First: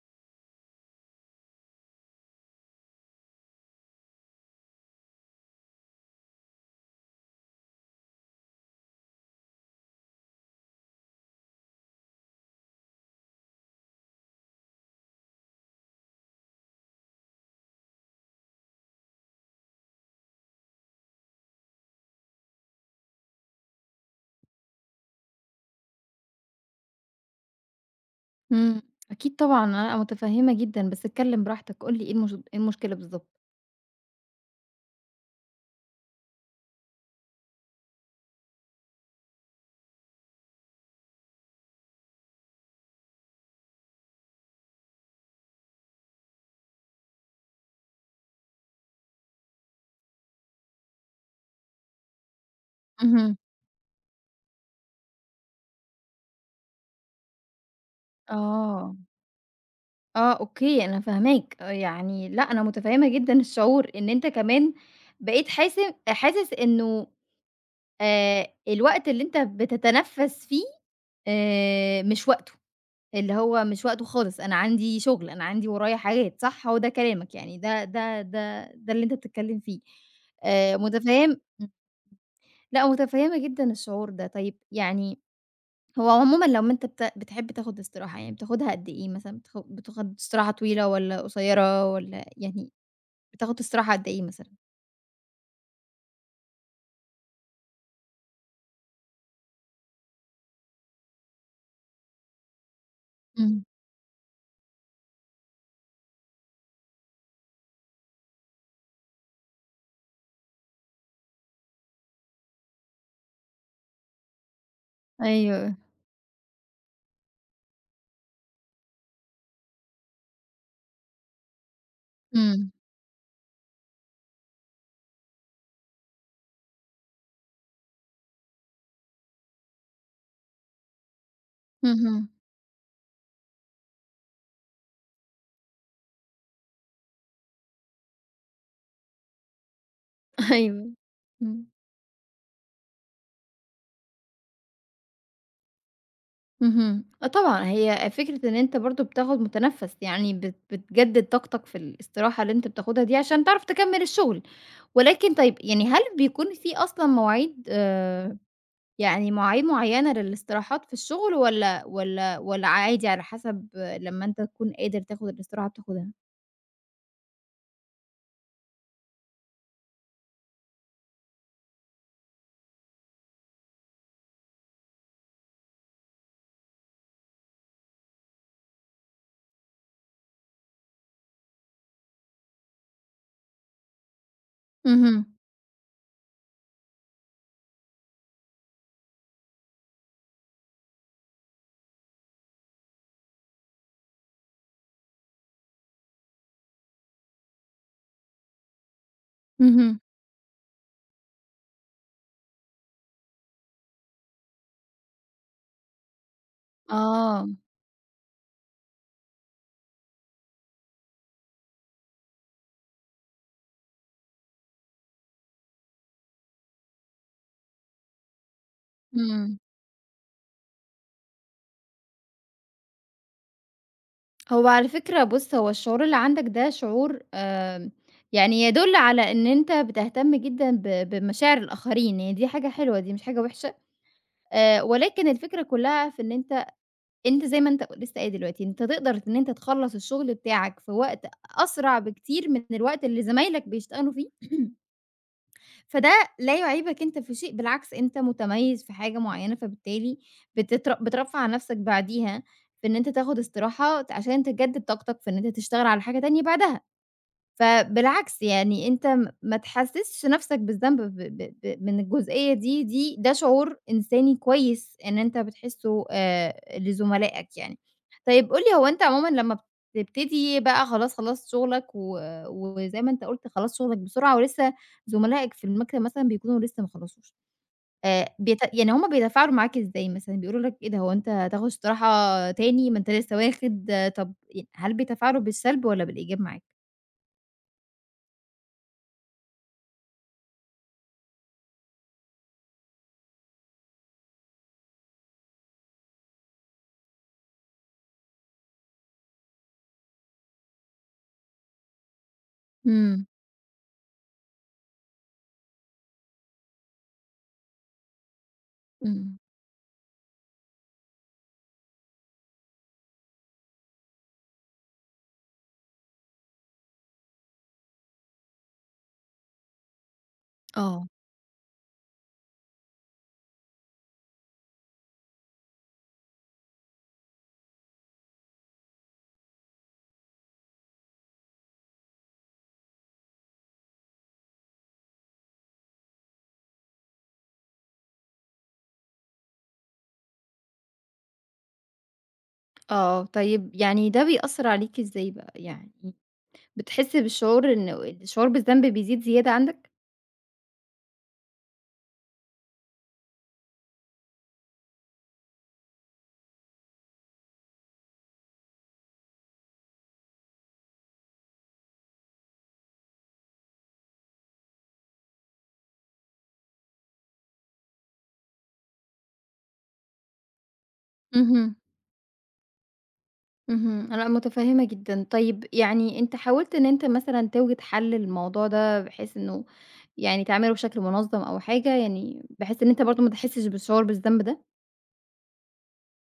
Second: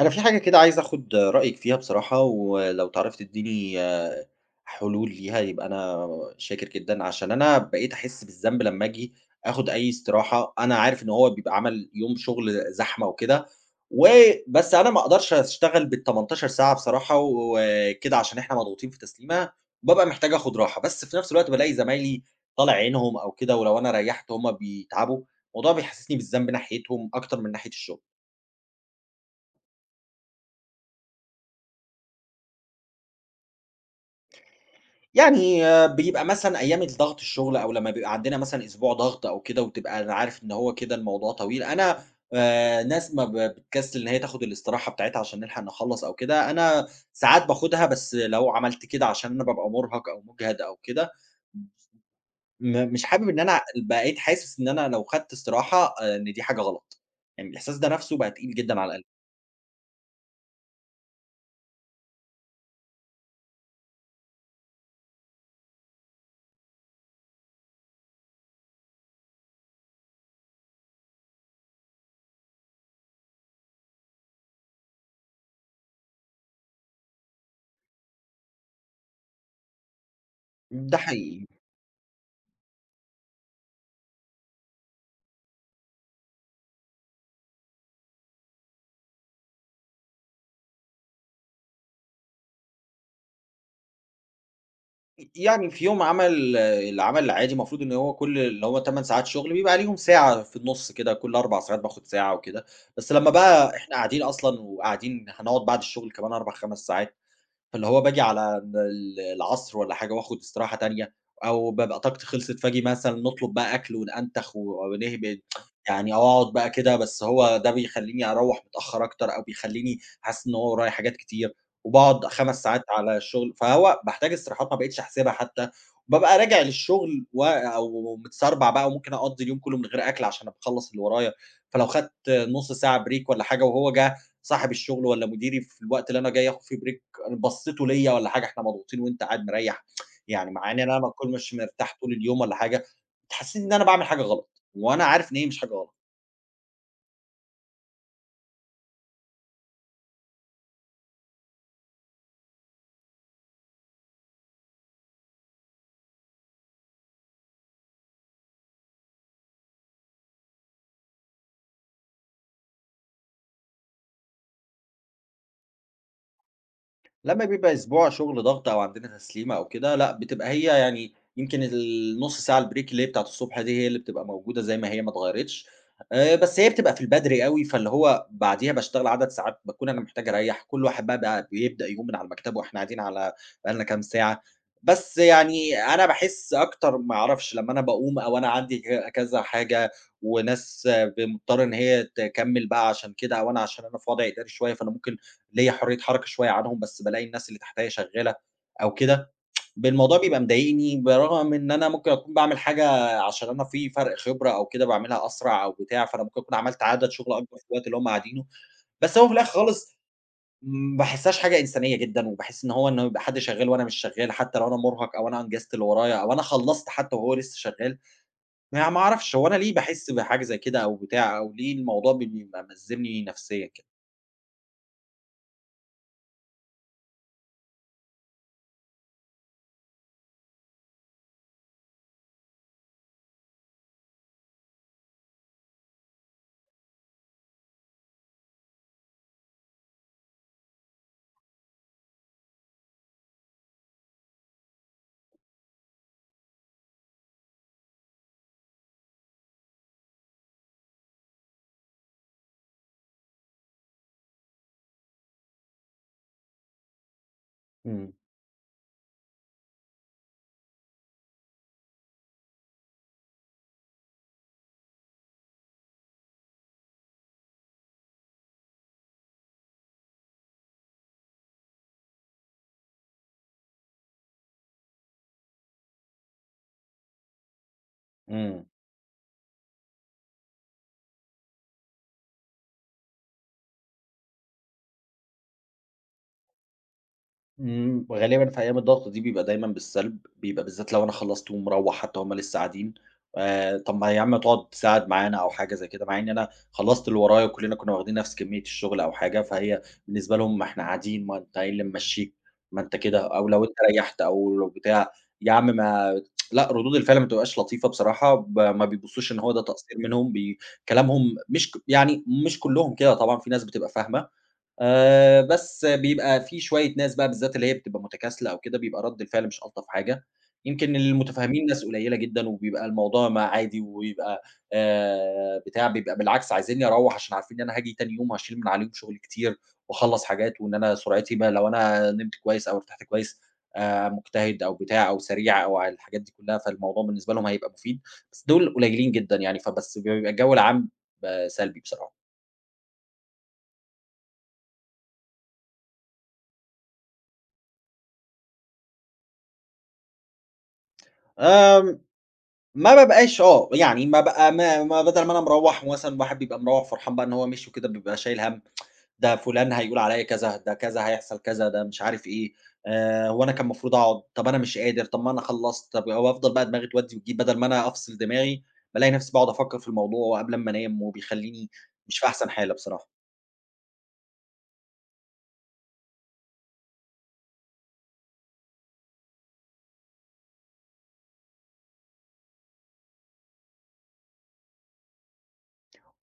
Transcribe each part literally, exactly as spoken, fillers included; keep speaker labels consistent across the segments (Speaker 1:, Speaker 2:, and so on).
Speaker 1: أنا في حاجة كده عايز آخُد رأيِك فيها بصراحة، ولو تعرفي تدّيني آه، حلول ليها يبقى أنا شاكر جدًا، عشان أنا بقيت أحس بالذنب لمّا آجي آخُد أي استراحة. أنا عارف إن هو بيبقى عمل يوم شغل زحمة وكده، و بس أنا ما أقدرش أشتغل بال18 ساعة بصراحة وكده عشان إحنا مضغوطين في تسليمة. بابقى محتاج آخُد راحة، بس في نفس الوقت بالاقي زمايلي طالع عينهم أو كده، ولو أنا ريّحت هُم بيتعبوا. الموضوع بيحسسني بالذنب ناحيتهم أكتر من ناحية الشغل.
Speaker 2: إمم، أكيد طبعًا أنا متفهمة جدًا، بس اتكلم براحتك، قُل لي إيه المش إيه المشكلة بالضبط؟
Speaker 1: يعني آه، بيبقى مثلًا أيام الضغط الشغل أو لمّا بيبقى عندنا مثلًا أسبوع ضغط أو كده، وتبقى أنا عارف إن هو كده الموضوع طويل. أنا آآ ناس ما ب بتكسل إن هي تاخد الاستراحة بتاعتها عشان نلحق نخلّص أو كده. أنا ساعات باخدها، بس لو عملت كده عشان أنا بابقى مرهق أو مُجهد أو كده، م مش حابب
Speaker 2: اهم.
Speaker 1: إن أنا بقيت حاسس إن أنا لو خدت استراحة آآ إن دي حاجة غلط. يعني الإحساس ده نَفْسه بقى تقيل جدًا على
Speaker 2: آه،
Speaker 1: القلب.
Speaker 2: آه أوكي، أنا فاهماك، آه، يعني لأ أنا متفهمة جدًا الشعور إن أنت كمان بقيت حاسب حاسس إنه آآ، الوقت اللي أنت بتتنفس فيه آآ، مش وقته، اللي هو مش وقته خالص، أنا عندي شغل، أنا عندي ورايا حاجات، صح؟ هو ده كلامك يعني ده ده ده ده اللي أنت بتتكلم فيه، آآ،
Speaker 1: ده
Speaker 2: متفهم
Speaker 1: حقيقي.
Speaker 2: لأ، متفهّمة جدًا الشعور ده، طيب يعني هو عمومًا لمّا أنت بت بتحب تاخد استراحة، يعني بتاخدها قد إيه مثلًا، بتاخ بتاخد استراحة طويلة والّا قصيّرة والّا يعني بتاخد استراحة قد إيه مثلًا؟
Speaker 1: ي يعني في يوم عمل العمل العادي، المفروض إن هو كل اللي هو تمن ساعات شغل بيبقى عليهم ساعة في النُص كده، كل أربع ساعات باخد ساعة وكده. بس لمّا
Speaker 2: إمم،
Speaker 1: بقى إحنا قاعدين أصلًا وقاعدين هنقعد بعد الشغل كمان أربعة، خمس ساعات، فاللي هو باجي على ال ال العصر والّا حاجة وآخد استراحة تانية. أو بابقى طاقتي خلصت فآجي مثلًا نطلب بقى أكل ونأنتخ و ونهبد،
Speaker 2: أيوه،
Speaker 1: يعني أو أقعد بقى كده. بس هو ده بيخلّيني أروّح متأخر أكتر، أو بيخلّيني حاسس إن هو ورايا حاجات كتير، وباقعد خمس
Speaker 2: إمم،
Speaker 1: ساعات على الشغل. فهو باحتاج استراحات ما بقيتش أحسبها حتى، وبابقى راجع للشغل و أو متسربع بقى، وممكن أقضّي اليوم كله من غير أكل عشان أبقى أخلّص اللي ورايا. فلو خدت
Speaker 2: اهم،
Speaker 1: نُص ساعة break والّا حاجة، وهو جه صاحب الشغل والّا مديري في الوقت اللي أنا جاي آخد فيه break، بصّيتوا ليّا والّا حاجة، إحنا مضغوطين وأنت قاعد مريّح، يعني مع إن
Speaker 2: أيوه،
Speaker 1: أنا ما أكون مش
Speaker 2: إمم.
Speaker 1: مرتاح طول اليوم والّا حاجة، تحسّسني إن أنا باعمل حاجة غلط. وأنا عارف إن هي مش حاجة غلط.
Speaker 2: اهم، آه طبعًا، هي فكرة إن أنت برضه بتاخد متنفّس، يعني بت بتجدد طاقتك في الاستراحة اللي أنت بتاخدها دي عشان تعرف تكمّل الشغل، ولكن طيب يعني هل بيكون في أصلًا مواعيد آآ يعني مواعيد معيّنة للاستراحات في الشغل والّا والّا والّا عادي على حسب لمّا أنت تكون قادر تاخد الاستراحة بتاخدها؟
Speaker 1: لمّا بيبقى أسبوع شغل ضغط أو عندنا تسليمة أو كده، لأ، بتبقى هي يعني يمكن النُص ساعة الbreak اللي هي بتاعة الصبح دي، هي اللي بتبقى موجودة زي ما هي، ما اتغيّرتش. آآ بس هي بتبقى في البدري أوي، فاللي هو بعديها باشتغل عدد ساعات باكون أنا محتاج أريّح. كل واحد بقى بقى بيبدأ يقوم من على مكتبه، إحنا قاعدين على، بقى لنا كام ساعة.
Speaker 2: اهم،
Speaker 1: بس يعني أنا باحس أكتر ما أعرفش، لمّا أنا باقوم أو أنا عندي ك كذا حاجة، وناس ب مضطرة إن هي تكمّل بقى عشان كده، أو أنا عشان أنا في وضع إداري شوية، فأنا ممكن ليّا حرية حركة شوية عنهم. بس بالاقي الناس اللي تحتيّا شغّالة أو كده، ب
Speaker 2: اهم.
Speaker 1: الموضوع بيبقى مضايقني، برغم إن أنا ممكن أكون باعمل حاجة عشان أنا في فرق خبرة أو كده، باعملها أسرع أو بتاع، فأنا ممكن أكون عملت عدد شغل
Speaker 2: آه،
Speaker 1: أكبر في الوقت اللي هم قاعدينه. بس هو في الآخر خالص ما باحسّهاش حاجة إنسانية جدًا، وباحس إن هو إنه يبقى حد شغّال وأنا مش شغّال، حتى لو أنا مُرهق أو أنا أنجزت اللي ورايا أو أنا خلّصت حتى وهو لسه شغّال. ما ما أعرفش هو أنا
Speaker 2: إمم.
Speaker 1: ليه باحس بحاجة زي كده أو بتاع، أو ليه الموضوع بيبقى مأزّمني نفسيًا كده؟
Speaker 2: هو على فكرة بُص، هو الشعور اللي عندك ده شعور آمم، يعني يدُل على إن أنت بتهتم جدًا ب بمشاعر الآخرين، هي دي حاجة حلوة، دي مش حاجة وحشة، آآ، ولكن الفكرة كلّها في إن أنت أنت زي ما أنت لسه قايل دلوقتي، أنت تقدر إن أنت تخلّص الشغل بتاعك في وقت أسرع بكتير من الوقت اللي زمايلك بيشتغلوا فيه؟ فده لا يعيبك أنت في شيء، بالعكس أنت متميّز في حاجة معيّنة، فبالتالي بتتر بترفّه عن نَفْسك بعديها بإن أنت تاخُد استراحة ت عشان تجدد طاقتك في إن أنت تشتغل على حاجة تانية بعدها.
Speaker 1: إمم،
Speaker 2: فبالعكس يعني أنت م ما تحسّسش نَفْسك بالذنب ب ب ب من الجزئية دي دي ده شعور إنساني كويس إن أنت بتحسّه آآ لزملائك يعني. طيب قُل لي هو أنت عمومًا لمّا بتبتدي بقى خلاص خلّصت شُغلك و وزي ما أنت قُلت خلّصت شُغلك بسرعة ولسه زملائك في المكتب مثلًا بيكونوا لسه ما خلّصوش، آآ بيت
Speaker 1: إمم.
Speaker 2: يعني هم بيتفاعلوا معاك إزاي مثلًا، بيقولوا لك إيه ده هو أنت هتاخُد استراحة تاني ما أنت لسه واخد، آه، طَب ي هل بيتفاعلوا بالسلب والّا بالإيجاب معاك؟
Speaker 1: إمم، غالبًا في أيام الضغط دي بيبقى دايمًا بالسلب، بيبقى بالذات لو أنا خلّصت ومروّح حتى وهُم لسه قاعدين، آآ طَب ما يا عم تقعد تساعد معانا أو حاجة زي كده، مع إن أنا خلّصت اللي ورايا وكلّنا كنا واخدين نفس كمية الشغل أو حاجة. فهي بالنسبة لهم: ما إحنا قاعدين، ما أنت إيه اللي ممشّيك، ما أنت
Speaker 2: إمم،
Speaker 1: كده، أو لو أنت ريّحت أو لو بتاع، يا عم ما. لأ، ردود الفعل ما بتبقاش لطيفة بصراحة، ب ما بيبصّوش
Speaker 2: إمم.
Speaker 1: إن هو ده تقصير منهم. بي كلامهم مش ك يعني مش كلّهم كده طبعًا، في ناس بتبقى فاهمة. آآ، بس بيبقى في شوية ناس بقى بالذات اللي هي بتبقى متكاسلة أو كده، بيبقى رد الفعل مش ألطف حاجة. يمكن
Speaker 2: آه،
Speaker 1: المتفهمين ناس قليلة جدًا، وبيبقى الموضوع ما عادي، وبيبقى آآ، بتاع، بيبقى بالعكس عايزينّي أروّح عشان عارفين إن أنا هاجي تاني يوم هاشيل من عليهم شغل كتير، واخلّص حاجات، وإن أنا سرعتي بقى لو أنا نمت كويس أو ارتحت كويس آآ، مجتهد أو بتاع أو سريع أو على الحاجات دي كلها، فالموضوع بالنسبة لهم هيبقى مفيد. بس دول قليلين جدًا يعني، فبس بيبقى الجو العام ب سلبي بصراحة.
Speaker 2: آه، طيب يعني ده بيأثّر عليكِ إزاي بقى؟ يعني بتحسّي بالشعور إن الشعور بالذنب بيزيد زيادة عندك؟
Speaker 1: آمم ما بابقاش آه، يعني ما بقى ما ما بدل ما أنا مروّح مثلًا، الواحد بيبقى مروّح فرحان بقى إن هو مشي وكده، بيبقى شايل هَم: ده فلان هيقول عليّا كذا، ده كذا هيحصل كذا، ده مش عارف إيه، آآ هو أنا كان المفروض أقعد، طب أنا مش قادر، طب ما أنا خلّصت، طب وأفضل بقى دماغي تودّي وتجيب بدل ما أنا أفصل دماغي. بالاقي نفسي باقعد أفكّر في الموضوع قبل أمّا أنام، وبيخلّيني
Speaker 2: اهم،
Speaker 1: مش في أحسن حالة بصراحة.
Speaker 2: اهم، لأ متفهّمة جدًا، طيب يعني أنت حاولت إن أنت مثلًا توجد حل للموضوع ده بحيث إنه يعني تعمله بشكل منظّم أو حاجة يعني بحيث إن أنت برضه ما تحسّش بالشعور بالذنب ده؟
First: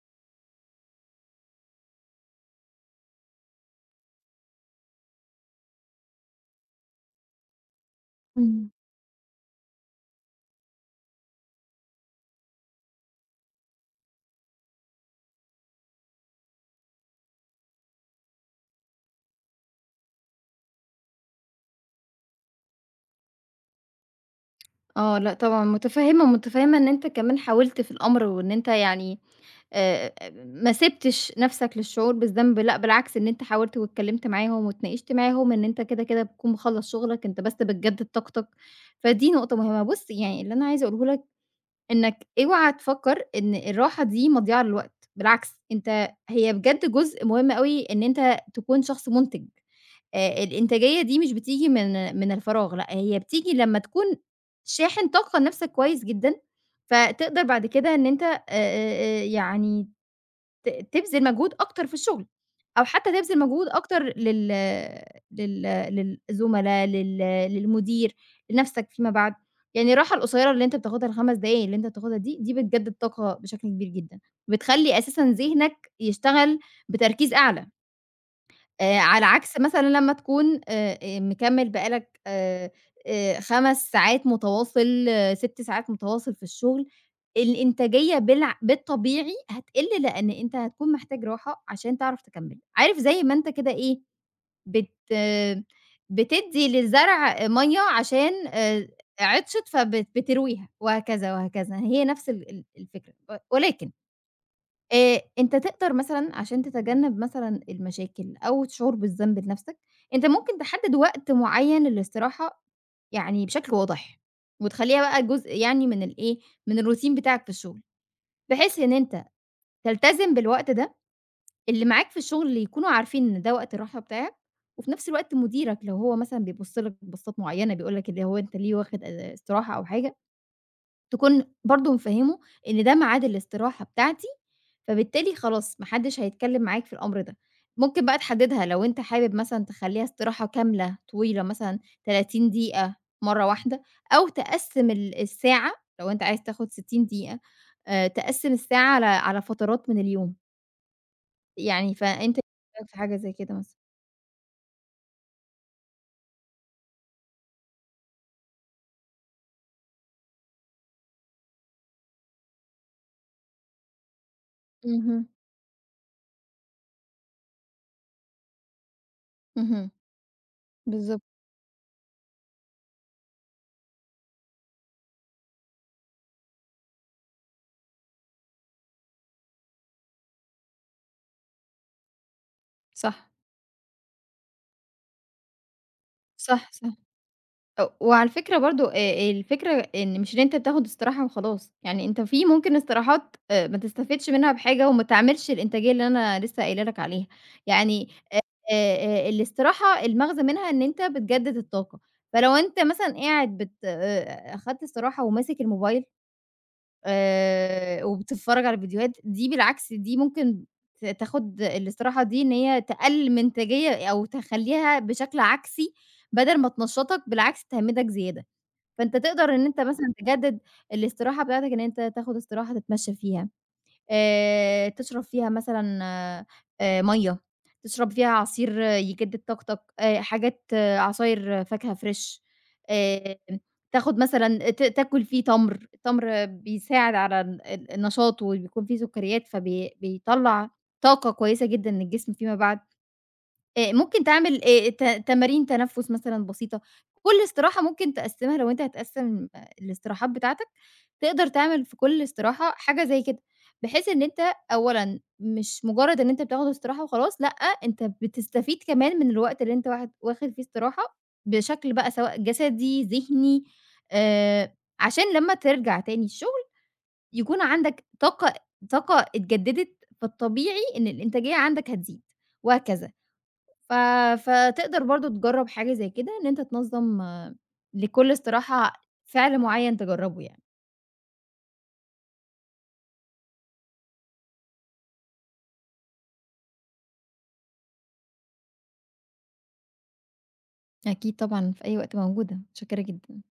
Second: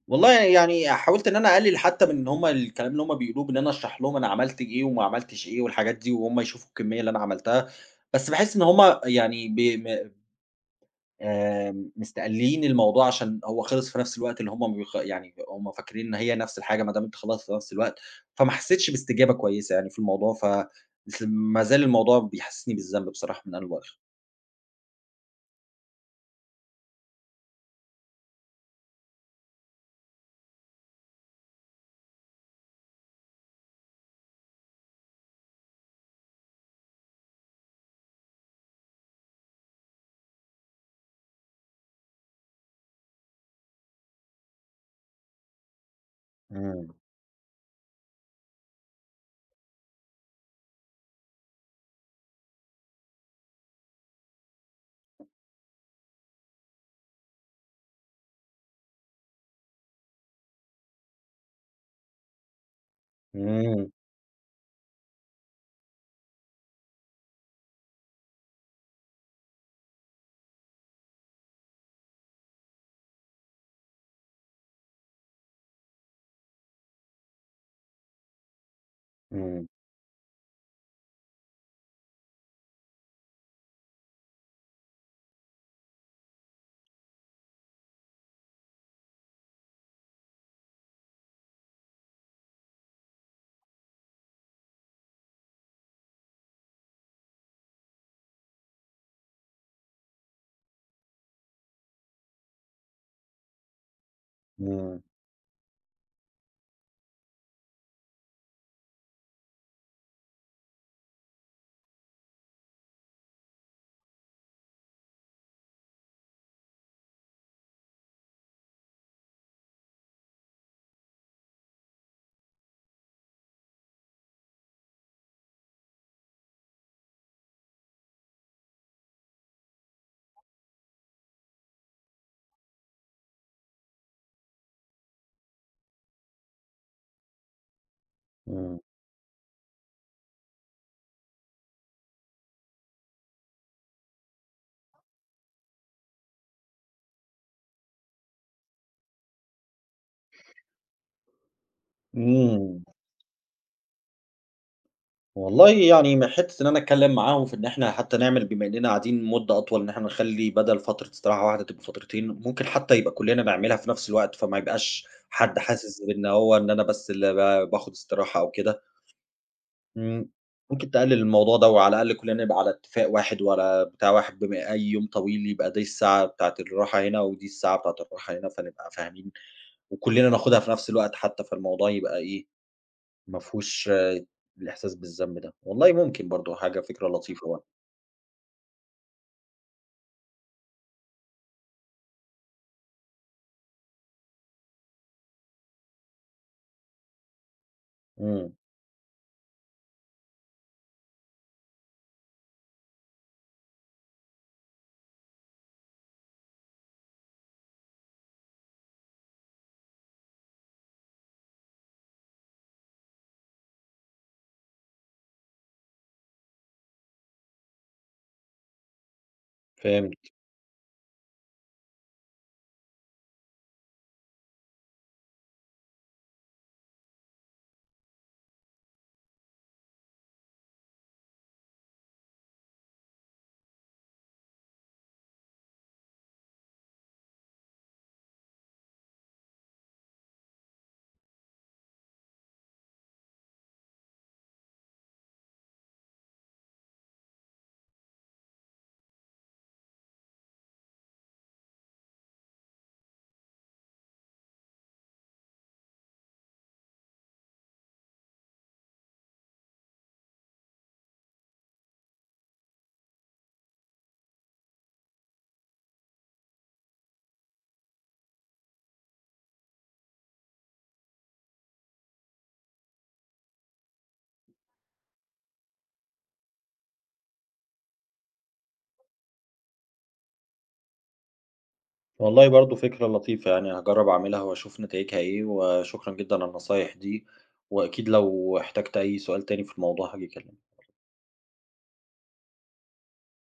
Speaker 1: والله يعني حاولت إن أنا أقلل حتى من إن هم الكلام اللي هم بيقولوه، بإن أنا أشرح لهم أنا عملت إيه وما عملتش إيه والحاجات دي، وهم يشوفوا الكمية اللي أنا عملتها. بس باحس إن
Speaker 2: إمم.
Speaker 1: هم يعني ب م آآ مستقلين الموضوع، عشان هو خلص في نفس الوقت اللي هم بيخ يعني هم فاكرين إن هي نفس الحاجة ما دام أنت خلصت في نفس الوقت. فما حسيتش باستجابة كويسة يعني في الموضوع. ف س ما زال الموضوع بيحسسني بالذنب بصراحة من أول وآخر.
Speaker 2: آه، لأ طبعًا متفهّمة، ومتفهّمة إن أنت كمان حاولت في الأمر وإن أنت يعني آآ، ما سِبتش نَفْسك للشعور بالذنب، لأ بالعكس إن أنت حاولت واتكلّمت معاهم واتناقشت معاهم إن أنت كده، كده بتكون مخلّص شغلك، أنت بس بتجدد طاقتك، فدي نقطة مهمة. بُص، يعني اللي أنا عايزة أقوله لك إنّك اوعى تفكّر إن الراحة دي مضيعة للوقت، بالعكس أنت هي
Speaker 1: إمم،
Speaker 2: بجد جزء مهم أوي إن أنت تكون شخص مُنتِج، آآ، الإنتاجية دي مش بتيجي من من الفراغ، لأ هي بتيجي لمّا تكون شاحن طاقة لنَفْسك كويس جدًا، فتقدر بعد كده إن أنت آآ، آآ، يعني ت تبذل مجهود أكتر في الشغل، أو حتى تبذل مجهود
Speaker 1: إمم،
Speaker 2: أكتر لل لل للزملا، لل للمدير، لنفسك فيما بعد، يعني الراحة القصيرة اللي أنت بتاخدها الخمس دقايق اللي أنت بتاخدها دي، دي بتجدد طاقة بشكل كبير جدًا، بتخلّي أساسًا ذهنك يشتغل بتركيز أعلى. آآ على عكس
Speaker 1: إمم،
Speaker 2: مثلًا لمّا تكون آآ آآ مكمّل بقى لك آآ آآ 5 ساعات متواصل، 6 ساعات متواصل في الشغل، الإنتاجية بالع بالطبيعي هتقِل لإن أنت هتكون محتاج راحة عشان تعرف تكمّل. عارف زي ما أنت كده إيه، بت آه، بتدّي للزرع مَيّة عشان آآ عطشت فبت بترويها وهكذا، وهكذا، هي نفس ال ال الفكرة، و ولكن
Speaker 1: إمم،
Speaker 2: آآ، أنت تقدر مثلًا عشان تتجنب مثلًا المشاكل أو الشعور بالذنب لنفْسك، أنت ممكن تحدد وقت معيّن للاستراحة يعني بشكل واضح، وتخلّيها بقى جزء يعني من الإيه، من الروتين بتاعك في الشغل، بحيث إن أنت تلتزم بالوقت ده، اللي معاك في الشغل يكونوا عارفين إن ده وقت الراحة بتاعك، وفي نفْس الوقت مديرك لو هو مثلًا بيبُص لك بصّات معيّنة بيقول لك اللي هو أنت ليه واخد آآ، استراحة أو حاجة تكون برضه مفهّمه إن ده ميعاد الاستراحة بتاعتي، فبالتالي خلاص ما حدش هيتكلّم معاك في الأمر ده. ممكن بقى تحدّدها
Speaker 1: إمم،
Speaker 2: لو أنت حابب مثلًا تخلّيها استراحة كاملة طويلة مثلًا 30 دقيقة مرّة واحدة، أو تقسّم ال الساعة لو أنت عايز تاخد 60 دقيقة آآ، تقسّم الساعة على على فترات من اليوم، يعني فأنت إيه
Speaker 1: إمم.
Speaker 2: رأيك في حاجة زي كده مثلًا؟
Speaker 1: والله يعني، ما حتّة إن أنا أتكلّم معاهم في إن إحنا حتّى نعمل بما إننا قاعدين مدة أطول، إن إحنا نخلّي بدل فترة استراحة واحدة تبقى فترتين، ممكن حتّى يبقى كُلّنا نعملها في نفس الوقت، فما يبقاش
Speaker 2: اهم،
Speaker 1: حد حاسس بإن هو إن أنا بس اللي ب باخد استراحة أو كده.
Speaker 2: اهم،
Speaker 1: إمم، ممكن تقلّل
Speaker 2: بالضبط،
Speaker 1: الموضوع ده، وعلى الأقل كُلّنا نبقى على اتفاق واحد وعلى بتاع واحد، بما أي يوم طويل يبقى دي الساعة بتاعة الراحة هنا ودي الساعة بتاعة الراحة هنا، فنبقى فاهمين وكُلّنا ناخدها في نفس الوقت حتّى، فالموضوع يبقى إيه،
Speaker 2: صح،
Speaker 1: ما فيهوش آه، الإحساس بالذنب ده. والله ممكن برضه
Speaker 2: صح،
Speaker 1: حاجة،
Speaker 2: صح.
Speaker 1: فكرة لطيفة برضه.
Speaker 2: أ وعلى فكرة برضه آآ الفكرة إن مش إن أنت بتاخد استراحة وخلاص، يعني أنت في ممكن استراحات آآ ما تستفدش منها بحاجة وما تعملش الإنتاجية اللي أنا لسه قايله لك عليها، يعني
Speaker 1: إمم،
Speaker 2: آآ آآ الاستراحة المغزى منها إن أنت بتجدد الطاقة، فلو أنت مثلًا قاعد بت آآ أخدت استراحة وماسك الموبايل آآ وبتتفرّج على فيديوهات، دي بالعكس دي ممكن ت تاخُد الاستراحة دي إن هي تقلّل من إنتاجية أو تخلّيها بشكل عكسي بدل ما تنشّطك بالعكس تهمّدك زيادة، فأنت تقدر إن أنت مثلًا
Speaker 1: فهمت.
Speaker 2: تجدد الاستراحة بتاعتك إن أنت تاخُد استراحة تتمشّى فيها. آآ تشرب فيها مثلًا آآ مَيّة، تشرب فيها عصير يجدد طاقتك، آآ حاجات آه، عصاير فاكهة فريش، آآ تاخد مثلًا ت تاكل فيه تمر، التمر بيساعد على ال ال النشاط وبيكون فيه سكريات فبي بيطلّع طاقة كويسة جدًا للجسم فيما بعد. آآ ممكن تعمل آآ ت تمارين تنفُّس مثلًا بسيطة، كل استراحة ممكن تقسّمها لو أنت هتقسّم آه، الاستراحات بتاعتك، تقدر تعمل في كل استراحة حاجة زي كده، بحيث إن أنت أولًا مش مجرّد إن أنت بتاخد استراحة وخلاص، لأ، أنت بتستفيد كمان من الوقت اللي أنت واحد واخد فيه استراحة بشكل بقى سواء جسدي، ذهني، آآ عشان لمّا ترجع تاني الشغل يكون عندك طاقة طاقة اتجددت، فالطبيعي إن الإنتاجية عندك هتزيد وهكذا. ف فتقدر برضه تجرّب حاجة زي كده، إن أنت تنظّم آه، لكل استراحة فعل معيّن تجرّبه يعني.
Speaker 1: والله برضه فكرة لطيفة، يعني هاجرّب أعملها وأشوف نتايجها إيه، وشكرًا جدًا على النصايح دي، وأكيد لو احتجت أي سؤال تاني في الموضوع هاجي أكلمك.
Speaker 2: أكيد طبعًا في أي وقت موجودة، متشكّرة جدًا.